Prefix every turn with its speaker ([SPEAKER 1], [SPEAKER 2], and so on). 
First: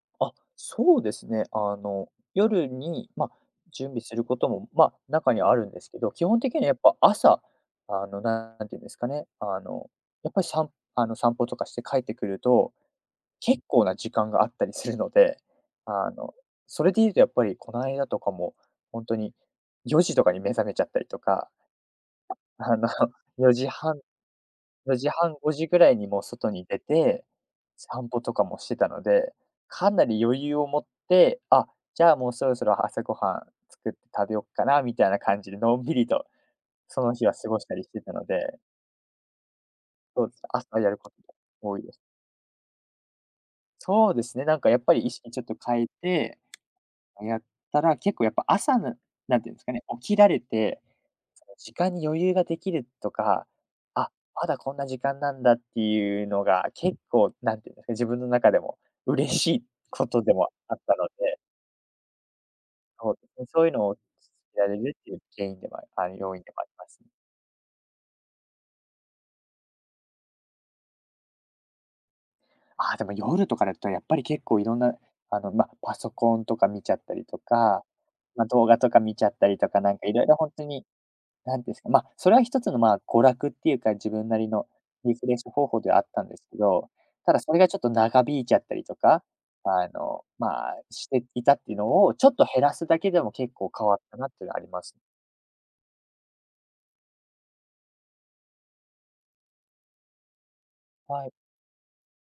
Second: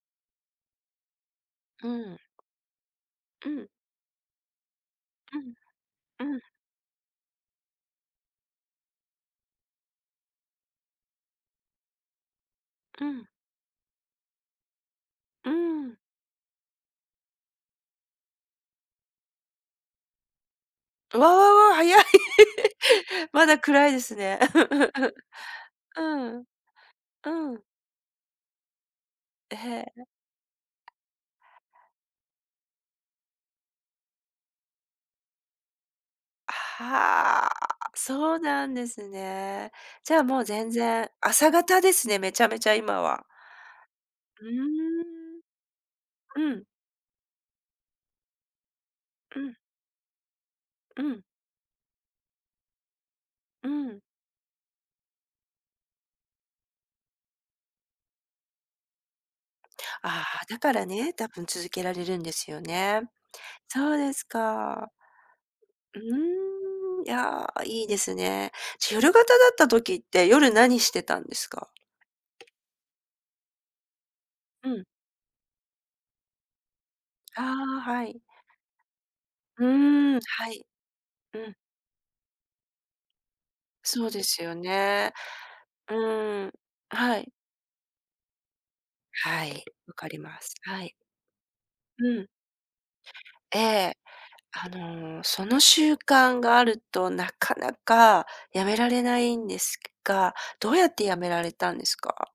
[SPEAKER 1] あ、そうですね、あ
[SPEAKER 2] う
[SPEAKER 1] の、
[SPEAKER 2] ん。
[SPEAKER 1] 夜に、ま、
[SPEAKER 2] うん。
[SPEAKER 1] 準備することも、まあ、中
[SPEAKER 2] う
[SPEAKER 1] には
[SPEAKER 2] ん、
[SPEAKER 1] あるんですけど、基
[SPEAKER 2] う
[SPEAKER 1] 本
[SPEAKER 2] ん。
[SPEAKER 1] 的にはやっぱ朝、あの、なんていうんですかね、あの、やっぱり、さんあの、散歩とかして帰ってくると、
[SPEAKER 2] うん。
[SPEAKER 1] 結構な時間があったりするので、
[SPEAKER 2] うーん。
[SPEAKER 1] あの、それで言うとやっぱりこの間とかもほんとに、4時とかに目覚めちゃったりと
[SPEAKER 2] う
[SPEAKER 1] か、
[SPEAKER 2] わ、早い。
[SPEAKER 1] あ あの、
[SPEAKER 2] ま
[SPEAKER 1] よ
[SPEAKER 2] だ
[SPEAKER 1] じ
[SPEAKER 2] 暗い
[SPEAKER 1] はん、
[SPEAKER 2] ですね。
[SPEAKER 1] よじ はん、5時ぐらいにもう
[SPEAKER 2] うん。
[SPEAKER 1] 外に出て
[SPEAKER 2] うん。
[SPEAKER 1] 散歩とかもしてたので、
[SPEAKER 2] え
[SPEAKER 1] かなり余裕を持っ
[SPEAKER 2] え。
[SPEAKER 1] て、あ、じゃあ、もうそろそろ朝ごはん作って食べよっかなみたいな感じで、のんびりと
[SPEAKER 2] あ、
[SPEAKER 1] その日は
[SPEAKER 2] は
[SPEAKER 1] 過ごしたりし
[SPEAKER 2] あ、
[SPEAKER 1] てたの
[SPEAKER 2] そう
[SPEAKER 1] で。
[SPEAKER 2] なんですね。じゃあ、
[SPEAKER 1] そう。
[SPEAKER 2] もう全
[SPEAKER 1] 朝やる
[SPEAKER 2] 然
[SPEAKER 1] ことが
[SPEAKER 2] 朝
[SPEAKER 1] 多
[SPEAKER 2] 方
[SPEAKER 1] いで
[SPEAKER 2] で
[SPEAKER 1] す。
[SPEAKER 2] すね、めちゃめちゃ今は。
[SPEAKER 1] そうです
[SPEAKER 2] う
[SPEAKER 1] ね。なんか、やっぱり、意識ちょっと変えて、
[SPEAKER 2] ーん。うん。
[SPEAKER 1] あ、やったら、結構やっぱ朝の、な
[SPEAKER 2] う
[SPEAKER 1] んていう
[SPEAKER 2] ん。
[SPEAKER 1] んですかね、起きられて、
[SPEAKER 2] うん。
[SPEAKER 1] その時間に余裕ができるとか、
[SPEAKER 2] うん。
[SPEAKER 1] あ、まだこんな時間なんだっていうのが結構、何ていうんですかね、自分の中でも嬉しいこと
[SPEAKER 2] あ
[SPEAKER 1] で
[SPEAKER 2] あ、
[SPEAKER 1] も
[SPEAKER 2] だか
[SPEAKER 1] あっ
[SPEAKER 2] ら
[SPEAKER 1] たの
[SPEAKER 2] ね、多
[SPEAKER 1] で。
[SPEAKER 2] 分続けられるんですよね。
[SPEAKER 1] そうですね。そういうの
[SPEAKER 2] そ
[SPEAKER 1] を、
[SPEAKER 2] う
[SPEAKER 1] 続
[SPEAKER 2] です
[SPEAKER 1] けられ
[SPEAKER 2] か。
[SPEAKER 1] るっていう原因でも、
[SPEAKER 2] う
[SPEAKER 1] あの、要因でもあります
[SPEAKER 2] ーん、い
[SPEAKER 1] ね。
[SPEAKER 2] や、いいですね。じゃ、夜型だった時って、夜何してたんですか？
[SPEAKER 1] ああ、でも夜とかだと、やっぱり結構い
[SPEAKER 2] う
[SPEAKER 1] ろん
[SPEAKER 2] ん。
[SPEAKER 1] な、あの、ま、パソコンとか見ちゃったりと
[SPEAKER 2] ああ、
[SPEAKER 1] か、
[SPEAKER 2] はい。
[SPEAKER 1] ま、動画とか見ちゃったり
[SPEAKER 2] う
[SPEAKER 1] とか、なんか、い
[SPEAKER 2] ーん、
[SPEAKER 1] ろいろほ
[SPEAKER 2] は
[SPEAKER 1] んと
[SPEAKER 2] い。
[SPEAKER 1] に、
[SPEAKER 2] うん。
[SPEAKER 1] 何ですか、ま、それは1つの、まあ、娯楽っていうか、
[SPEAKER 2] そ
[SPEAKER 1] 自
[SPEAKER 2] うで
[SPEAKER 1] 分な
[SPEAKER 2] す
[SPEAKER 1] り
[SPEAKER 2] よ
[SPEAKER 1] の
[SPEAKER 2] ね。
[SPEAKER 1] リフレッシュ方法で
[SPEAKER 2] う
[SPEAKER 1] はあったんです
[SPEAKER 2] ーん、
[SPEAKER 1] けど、
[SPEAKER 2] はい。
[SPEAKER 1] ただそれがちょっと長引いちゃったりとか、
[SPEAKER 2] はい、
[SPEAKER 1] あ
[SPEAKER 2] わかり
[SPEAKER 1] の、
[SPEAKER 2] ます。
[SPEAKER 1] まあ、
[SPEAKER 2] はい。
[SPEAKER 1] していたっていうの
[SPEAKER 2] う
[SPEAKER 1] をち
[SPEAKER 2] ん。
[SPEAKER 1] ょっと減らすだけでも、結
[SPEAKER 2] え
[SPEAKER 1] 構変わ
[SPEAKER 2] え。
[SPEAKER 1] ったなっていうのはあり
[SPEAKER 2] あ
[SPEAKER 1] ます。
[SPEAKER 2] の、その習慣があると、なかなか辞められないんですけが、どうやって辞
[SPEAKER 1] は
[SPEAKER 2] め
[SPEAKER 1] い。
[SPEAKER 2] られたんですか？